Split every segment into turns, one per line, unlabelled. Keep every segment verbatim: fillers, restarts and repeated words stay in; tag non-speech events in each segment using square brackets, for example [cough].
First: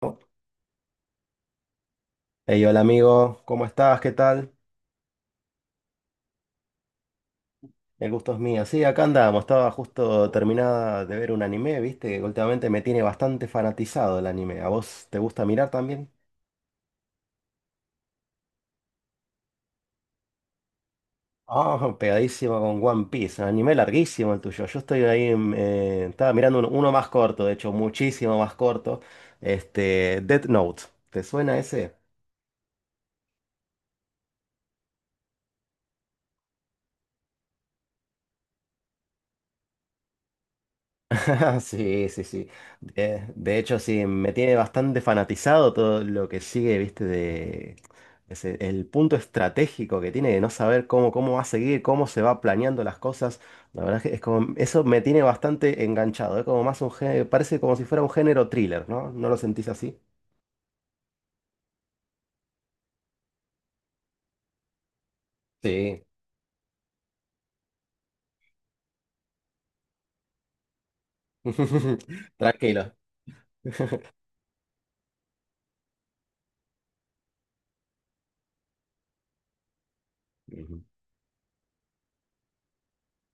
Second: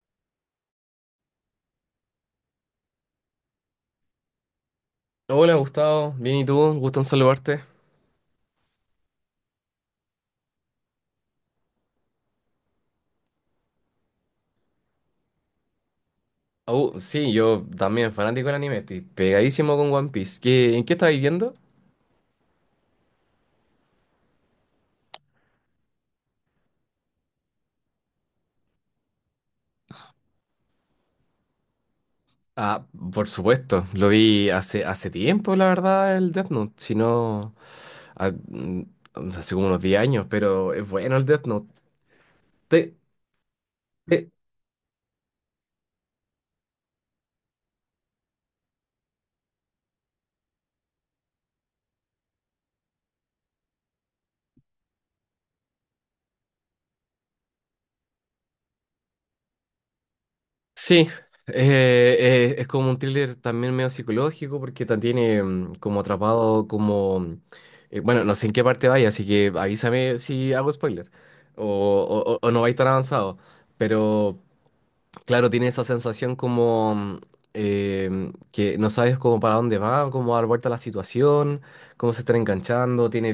¿No? Hey, hola amigo, ¿cómo estás? ¿Qué tal?
Hola Gustavo, bien y tú, gusto en saludarte.
El gusto es mío. Sí, acá andamos. Estaba justo terminada de ver un anime, viste, que últimamente me tiene bastante fanatizado el anime. ¿A vos te gusta mirar también?
Oh, sí, yo también fanático del anime, estoy pegadísimo con One Piece. ¿Qué, en qué estáis viendo?
Ah, pegadísimo con One Piece. Un anime larguísimo el tuyo. Yo estoy ahí, en, eh, estaba mirando un- uno más corto, de hecho, muchísimo más corto. Este, Death Note. ¿Te suena ese?
Ah, por supuesto, lo vi hace, hace tiempo, la verdad, el Death Note, si no, ah, mm, hace como unos diez años, pero es bueno el Death
[laughs]
Note.
Sí, sí, sí.
¿Te,
De, de hecho, sí,
te-
me tiene bastante fanatizado todo lo que sigue, viste, de ese- el punto estratégico que tiene de no saber cómo, cómo va a seguir, cómo se va planeando las cosas. La verdad es que es como, eso me tiene bastante enganchado. Es como más un género, parece como si fuera un género thriller, ¿no? ¿No lo sentís así?
Sí, eh, eh, es como un thriller también medio psicológico porque ta- tiene mm, como
Sí.
atrapado, como, mm, eh, bueno, no sé en qué parte vaya, así que avísame si hago spoiler o, o-
[laughs]
o- o no vais tan
Tranquilo.
avanzado. Pero, Claro, tiene esa sensación como em, que no sabes cómo para dónde va, cómo dar vuelta a la
Ujú.
situación, cómo se está enganchando, tiene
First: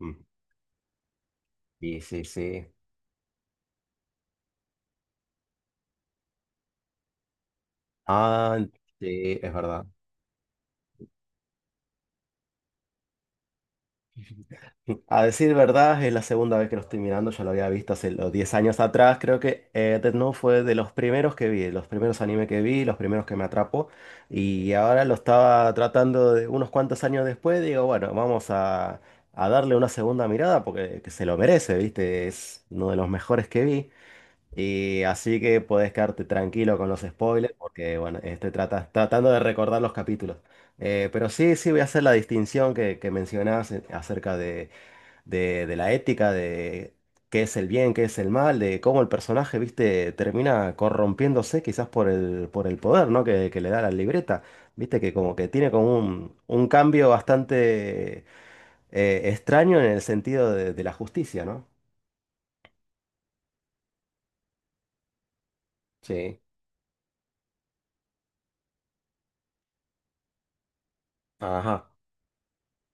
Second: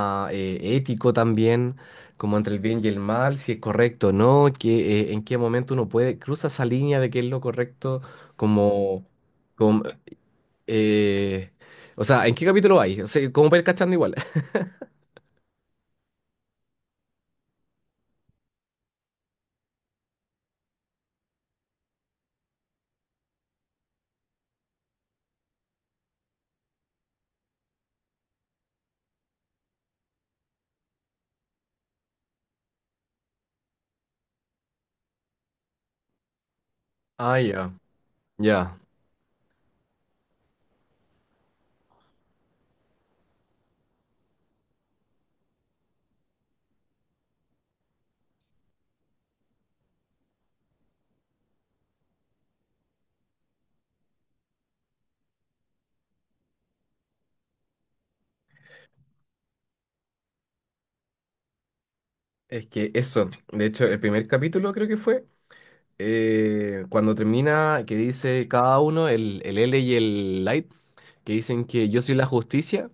Mm.
eh, ético también,
Sí, sí,
como entre el
sí.
bien y el mal, si es correcto o no, que, eh, en qué momento uno puede, cruza esa línea de qué es lo correcto,
Ah,
como,
sí, es
como,
verdad.
eh, o sea, ¿en qué capítulo hay? O sea, como para ir cachando igual. [laughs]
A decir verdad, es la segunda vez que lo estoy mirando, ya lo había visto hace los diez años atrás, creo que eh, Death Note fue de los primeros que vi, los primeros anime que vi, los primeros que me atrapó, y ahora lo estaba tratando de unos cuantos años después, digo, bueno, vamos a, a darle una segunda mirada porque que se lo merece, ¿viste? Es uno de los mejores que vi, y así que podés quedarte tranquilo con los
Ah,
spoilers
ya,
porque, bueno, estoy
ya.
trata- tratando de recordar los capítulos. Eh, pero sí, sí voy a hacer la distinción que, que mencionabas acerca de de, de la ética, de qué es el bien, qué es el mal, de cómo el personaje, viste, termina corrompiéndose quizás por el, por el poder, ¿no? Que, que le da la libreta. Viste que como que tiene como un, un cambio bastante eh, extraño en el sentido de, de la justicia, ¿no?
Es que eso, de hecho, el primer capítulo creo que fue,
Sí.
eh, cuando termina, que dice cada uno, el, el ele y el Light, que dicen
Ajá.
que yo soy la justicia,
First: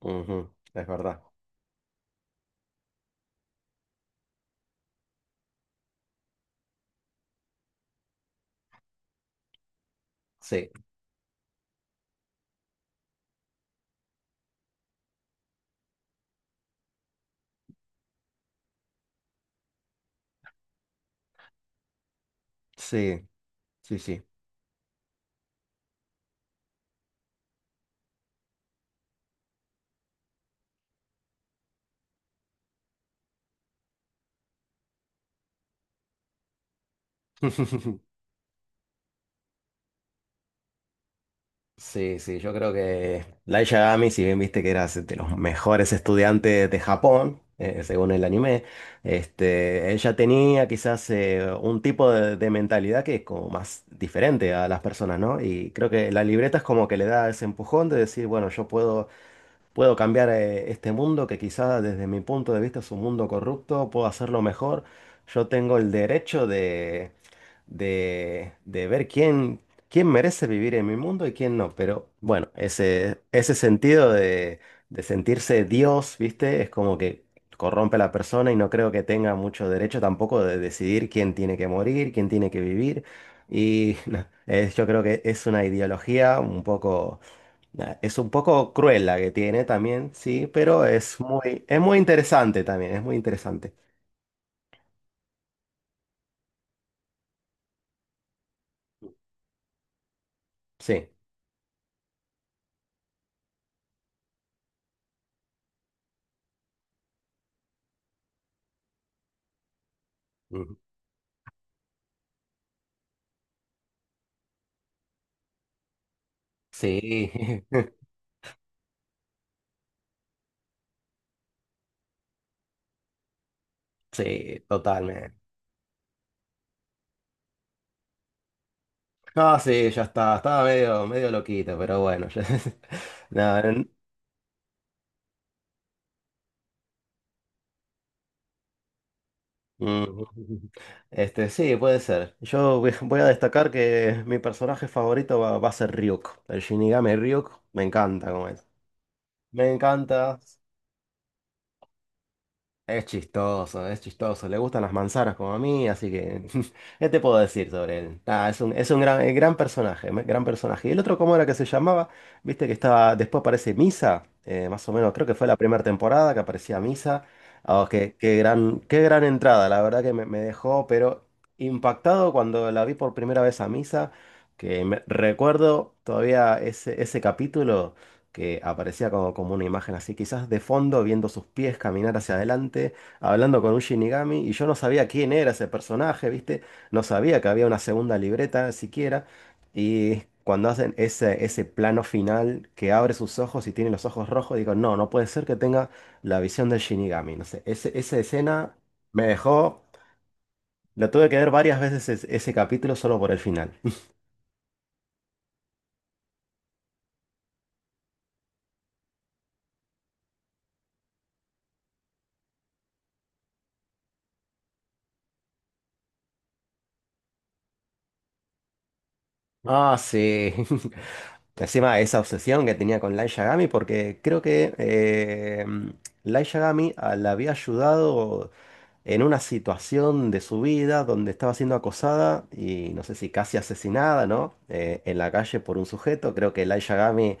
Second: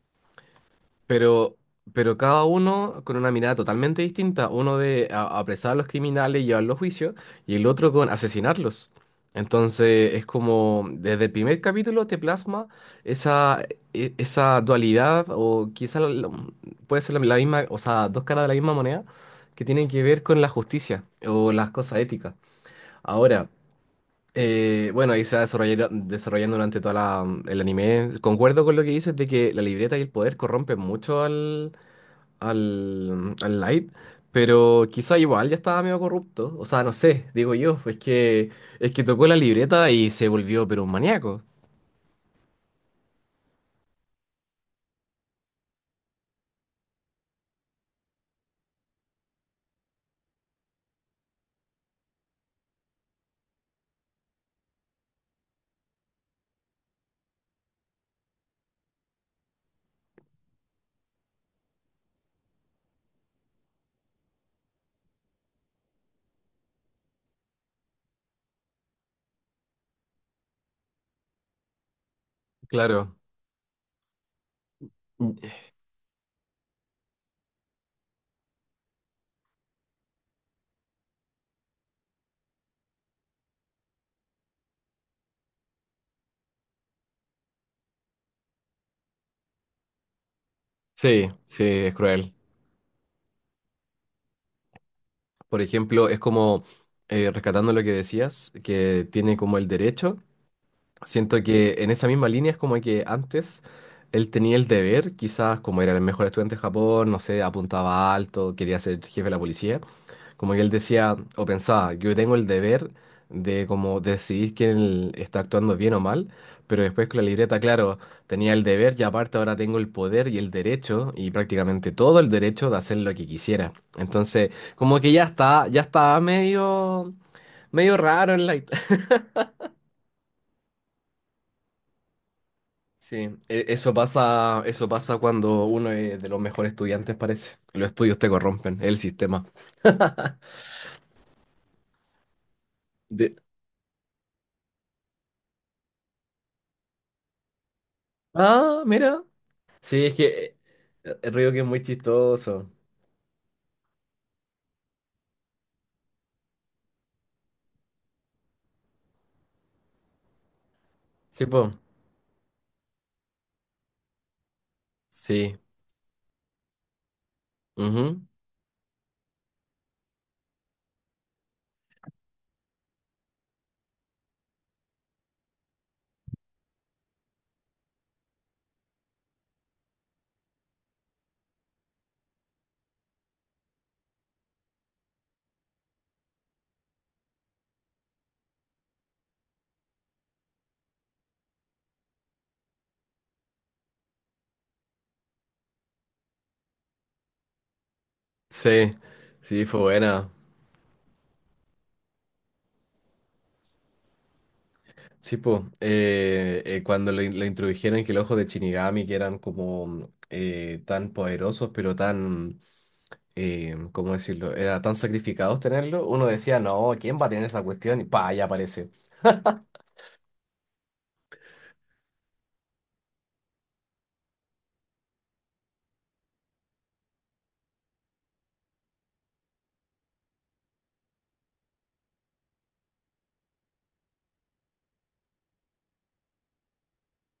Ujú. Es verdad.
pero, pero cada uno con una mirada totalmente distinta, uno de a- apresar a los criminales y llevarlos a juicio, y el otro con asesinarlos. Entonces es
Sí.
como, desde el primer capítulo te plasma esa, e- esa dualidad, o quizá la- la- puede ser la la misma, o sea, dos caras de la misma moneda, que tienen que ver con la justicia o las cosas éticas.
Sí,
Ahora.
sí, sí.
Eh, bueno, ahí se va desarrollar- desarrollando durante toda la, el anime. Concuerdo con lo que dices de que la libreta y el poder corrompen mucho al, al, al Light, pero quizá igual ya estaba medio corrupto. O sea, no sé, digo yo, pues
[laughs]
que es que tocó la libreta y se volvió pero un maníaco.
Sí, sí, yo creo que Light Yagami, si bien viste que era de los mejores estudiantes de Japón, eh, según el anime, este, ella tenía quizás eh, un tipo de, de mentalidad que es como más diferente a las personas, ¿no? Y creo que la libreta es como que le da ese empujón de decir, bueno, yo puedo puedo cambiar eh, este mundo que quizá desde mi punto de vista es un mundo corrupto, puedo hacerlo mejor. Yo tengo el derecho de, de, de ver quién, quién merece vivir en mi mundo y quién no. Pero bueno,
Claro.
ese, ese sentido de, de sentirse Dios, ¿viste? Es como que corrompe a la persona y no creo que tenga mucho derecho tampoco de decidir quién tiene que morir, quién tiene que vivir. Y [laughs] no, es- yo creo que es una ideología un poco nah, es un poco cruel la que tiene también, sí, pero es
Sí,
muy,
sí,
es
es
muy
cruel.
interesante también, es muy interesante.
Por ejemplo, es como, eh, rescatando lo que decías, que tiene como el derecho.
Sí.
Siento que en esa misma línea es como que antes él tenía el deber, quizás como era el mejor estudiante de Japón, no sé, apuntaba alto, quería ser jefe de la policía, como que él
Ujú.
decía o pensaba, yo tengo el deber de como decidir quién está actuando bien o mal, pero después con la
Sí,
libreta,
[laughs]
claro, tenía el deber y aparte ahora tengo el poder y el derecho y prácticamente todo el derecho de hacer lo que quisiera. Entonces,
sí,
como que ya
totalmente.
está, ya estaba medio, medio raro en la.
No, sí, ya está, estaba medio, medio loquito, pero bueno.
Sí,
[laughs] ya-
e-
no, n-
eso pasa, eso pasa cuando uno es de los mejores estudiantes, parece. Los estudios te corrompen, el sistema.
mm, Este, sí, puede ser. Yo voy voy a
De-
destacar que mi personaje favorito va, va a ser Ryuk. El Shinigami Ryuk, me encanta como es.
Ah, mira.
Me
Sí, es que
encanta.
eh, el Río que es muy chistoso.
Es chistoso, es chistoso. Le gustan las manzanas como a mí, así que [laughs] ¿qué te puedo decir sobre él? Nada, es un, es un gran, eh, gran personaje, me- gran personaje. Y el otro, ¿cómo era
Sí,
que se
po.
llamaba? Viste que estaba, después aparece Misa, eh, más o menos, creo que fue la
Sí.
primera temporada que aparecía Misa. Oh, qué,
Ujú.
qué gran, qué gran entrada, la verdad que me, me dejó, pero impactado cuando la vi por primera vez a Misa, que me- recuerdo todavía ese, ese capítulo que aparecía como, como una imagen así, quizás de fondo, viendo sus pies caminar hacia adelante, hablando con un Shinigami, y yo no sabía quién era ese personaje, ¿viste? No sabía que había una segunda libreta siquiera, y cuando hacen ese, ese plano final que abre sus ojos y tiene los ojos rojos, digo, no, no puede ser que tenga la visión del Shinigami, no sé, ese- esa escena
Sí.
me
Sí, fue
dejó,
buena.
la tuve que ver varias veces es- ese capítulo solo por el final.
Sí, po. Eh, eh, cuando lo, in- lo introdujeron que el ojo de Shinigami, que eran como eh, tan poderosos, pero tan, eh, ¿cómo decirlo? Era tan sacrificados tenerlo. Uno decía, no, ¿quién va a tener esa cuestión? Y pa, ya aparece.
Ah, sí. [laughs] Encima esa obsesión que tenía con Light Yagami, porque creo que eh, Light Yagami ah, la había ayudado en una situación de su vida donde estaba siendo acosada y no sé si casi asesinada, ¿no? Eh, en la calle por un sujeto. Creo que Light Yagami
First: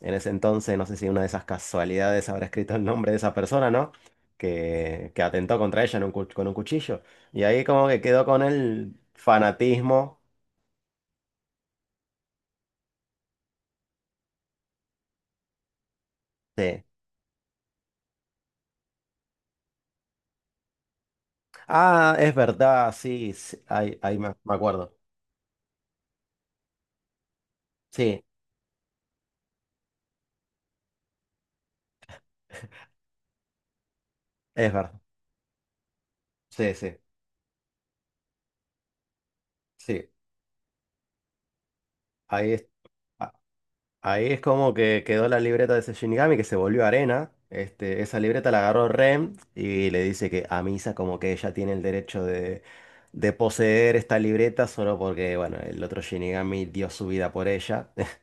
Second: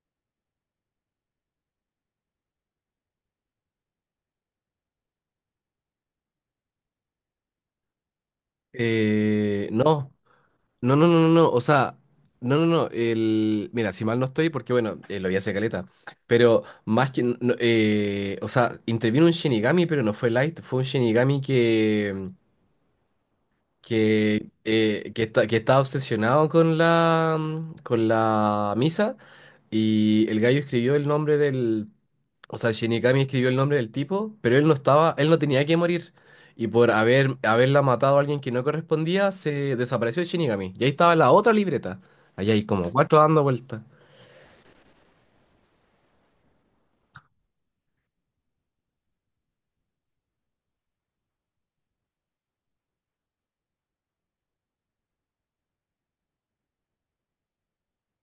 en ese entonces, no sé si una de esas casualidades habrá escrito el nombre de esa persona, ¿no? Que, que atentó contra ella en un cu- con un cuchillo. Y ahí como que quedó con el
Eh, no,
fanatismo.
no, no, no, no, no, o sea, no, no, no, el, mira, si mal no estoy, porque bueno, eh, lo vi hace caleta, pero
Sí,
más que, no, eh, o sea, intervino un Shinigami, pero no fue Light, fue un Shinigami
ah,
que
es verdad, sí, sí, ahí, ahí me,
que,
me acuerdo.
eh, que está, que estaba obsesionado con la, mm, con
Sí,
la misa y el gallo escribió el nombre del, o sea, Shinigami escribió el nombre del tipo, pero él
es
no
verdad.
estaba, él no tenía que morir. Y
Sí,
por
sí,
haber, haberla matado a alguien que no correspondía, se
sí.
desapareció el Shinigami. Y ahí estaba la otra libreta.
Ahí
Allá hay
es,
como cuatro
a-
dando vueltas.
ahí es como que quedó la libreta de ese Shinigami que se volvió arena. Este, esa libreta la agarró Ren y le dice que a Misa como que ella tiene el derecho de, de poseer esta libreta solo porque, bueno, el otro Shinigami dio su vida por ella. [laughs]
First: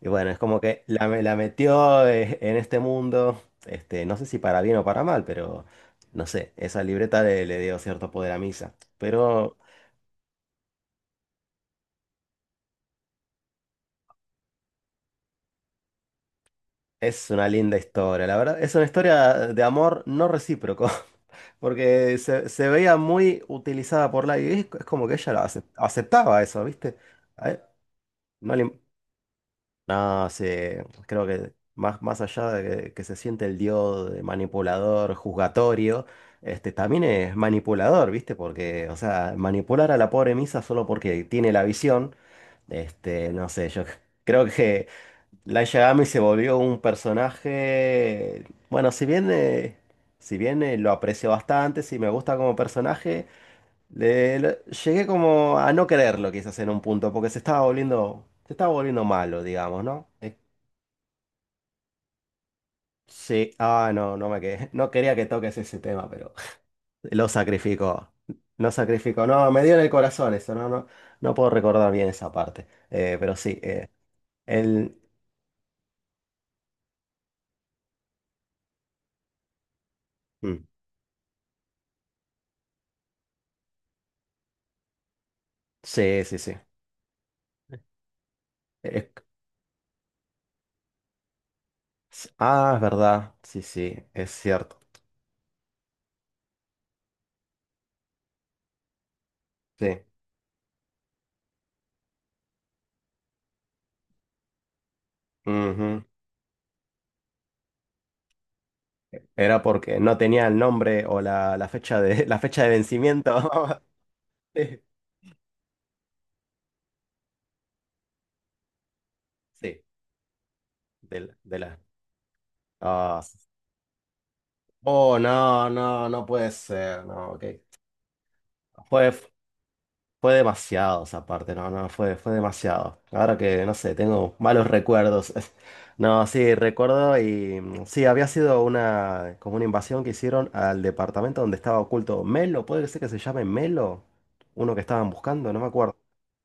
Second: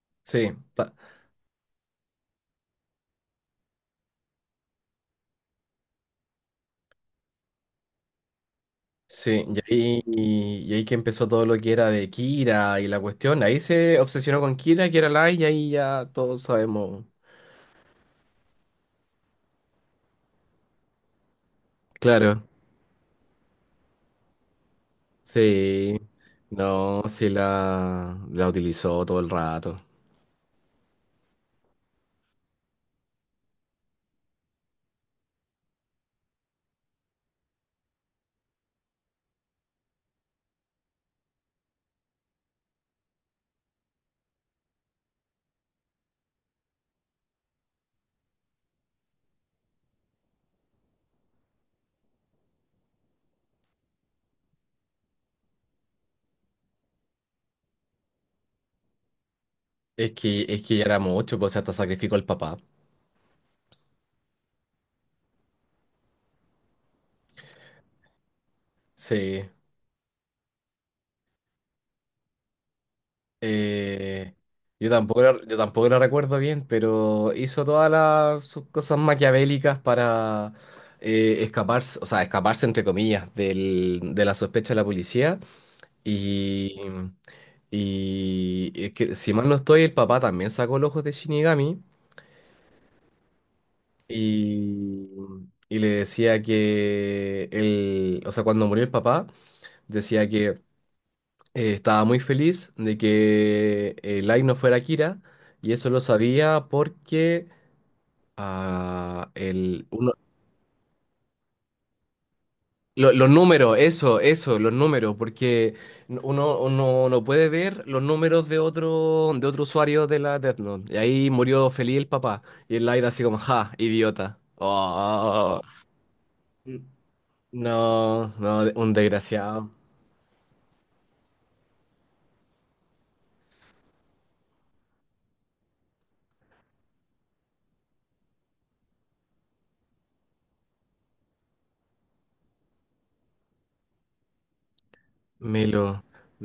Y bueno, es
Sí,
como que
ta-
la, me- la metió eh, en este mundo, este, no sé si para bien o para mal, pero no sé, esa libreta le, le dio cierto poder a Misa.
sí,
Pero
y ahí, y ahí que empezó todo lo que era de Kira y la cuestión. Ahí se obsesionó con Kira, que era Light, y ahí ya todos sabemos.
es una linda historia, la verdad, es una historia de amor no recíproco, [laughs] porque
Claro,
se, se veía muy utilizada por la y es, es como que ella lo acep-
sí.
aceptaba eso, ¿viste?
No, sí
A e-
la, la
no le,
utilizó todo el rato.
no, se, creo que más, más allá de que, que se siente el dios de manipulador, juzgatorio, este, también es manipulador, ¿viste? Porque, o sea, manipular a la pobre Misa solo porque tiene la visión, este, no sé, yo [laughs] creo que Light Yagami se volvió un personaje, bueno, si bien, eh, si bien eh, lo aprecio bastante, si me gusta como personaje, le- le- llegué como a no quererlo quizás en un punto, porque se estaba volviendo, se estaba volviendo malo, digamos, ¿no?
Es que, es que ya era mucho, pues o sea, hasta sacrificó al papá.
Sí, ah, no, no me quedé. No quería que toques ese tema, pero lo sacrificó. Lo sacrificó.
Sí.
No, me dio en el corazón eso. No, no, no puedo recordar bien esa parte. Eh, pero sí, eh,
Eh, yo
él.
tampoco la, yo tampoco la recuerdo bien, pero hizo todas las sus cosas maquiavélicas para
mm,
eh, escaparse, o sea, escaparse entre comillas del, de la sospecha de la policía.
Sí, sí, sí.
Y, y es
Es-
que si mal no estoy, el papá también sacó los ojos de Shinigami.
ah, es verdad. Sí, sí, es cierto.
Y y le decía que él, o sea, cuando murió el papá,
Sí.
decía que eh, estaba muy feliz de que eh, Light no fuera Kira, y eso lo
Ujú.
sabía porque ah,
Era
el,
porque
uno,
no tenía el nombre o la, la fecha de, [laughs] la fecha de
lo- los números,
vencimiento. [laughs]
eso, eso, los
Sí,
números, porque uno, uno no puede ver los números de otro, de otro
sí,
usuario de la Death Note. Y
de,
ahí
la. de
murió
la-
feliz el papá, y el Light
ah.
así como, ja, idiota.
Oh,
Oh.
no, no, no puede ser. No, ok.
No, no, de- un
Fue,
desgraciado.
fue demasiado esa parte, no, no, fue, fue demasiado. Ahora que, no sé, tengo malos recuerdos. [laughs] No, sí, recuerdo y mm, sí, había sido una, como una invasión que hicieron al departamento donde estaba oculto Melo, puede ser que se llame Melo, uno que estaban buscando, no me
Melo,
acuerdo.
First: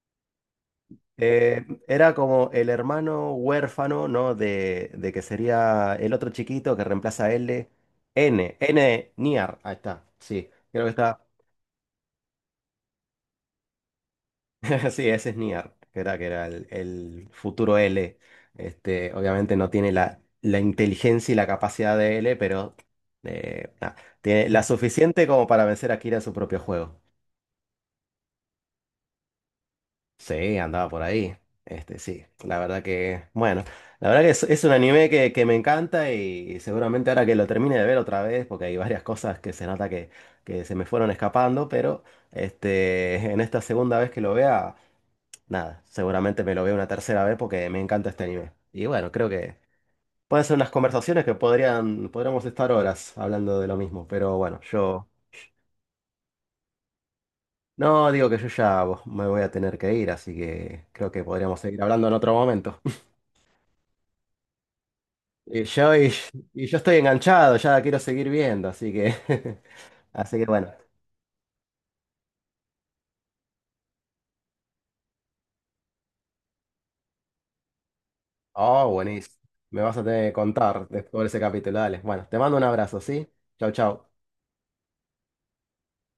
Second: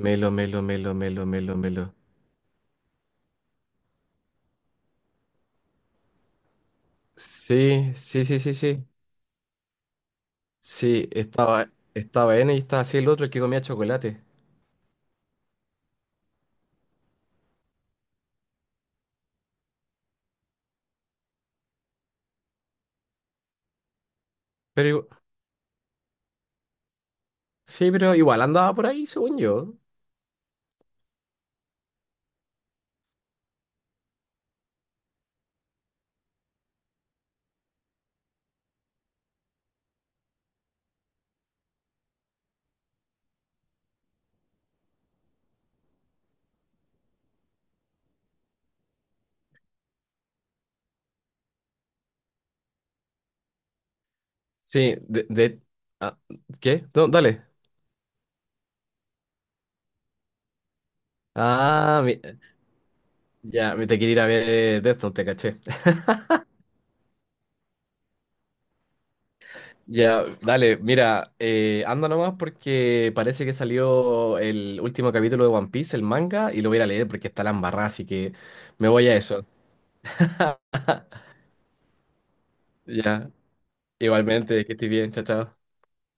melo, melo, melo, melo, melo,
Eh,
melo.
era como el hermano huérfano, ¿no? De, de que sería el otro chiquito que reemplaza a L.
Sí, sí, sí, sí,
N,
sí.
N, Niar, ahí está, sí, creo que
Sí,
está.
estaba, estaba ene y estaba así el otro el que comía chocolate.
[laughs] Sí, ese es Nier, que era, que era el, el futuro L. Este, obviamente no tiene la, la inteligencia y la capacidad de L, pero eh, nada, tiene la
Pero igu-
suficiente como para vencer a Kira en su propio juego.
sí, pero igual andaba por ahí, según yo.
Sí, andaba por ahí. Este, sí, la verdad que, bueno, la verdad que es, es un anime que, que me encanta y seguramente ahora que lo termine de ver otra vez, porque hay varias cosas que se nota que, que se me fueron escapando, pero este, [laughs] en esta segunda vez que lo vea... Nada, seguramente me lo veo una tercera vez porque me encanta este anime. Y bueno, creo que pueden ser unas conversaciones que podrían, podríamos estar horas hablando de lo mismo, pero bueno,
Sí,
yo
de, de- ah, ¿qué? No, dale.
no digo que yo ya bo- me voy a tener que ir, así que creo que podríamos seguir
Ah,
hablando en
mi-
otro momento. [laughs]
ya, me te quiere ir a ver de esto, te caché.
Y yo, y, y yo estoy enganchado, ya quiero seguir viendo, así que [laughs]
Ya,
así que bueno.
dale, mira, eh, anda nomás porque parece que salió el último capítulo de One Piece, el manga, y lo voy a ir a leer porque está la embarrada, así que
Oh,
me voy a
buenísimo.
eso.
Me vas a tener que contar después de ese capítulo, dale. Bueno, te mando un abrazo, ¿sí?
Ya,
Chau, chau.
igualmente, que estés bien, chao, chao.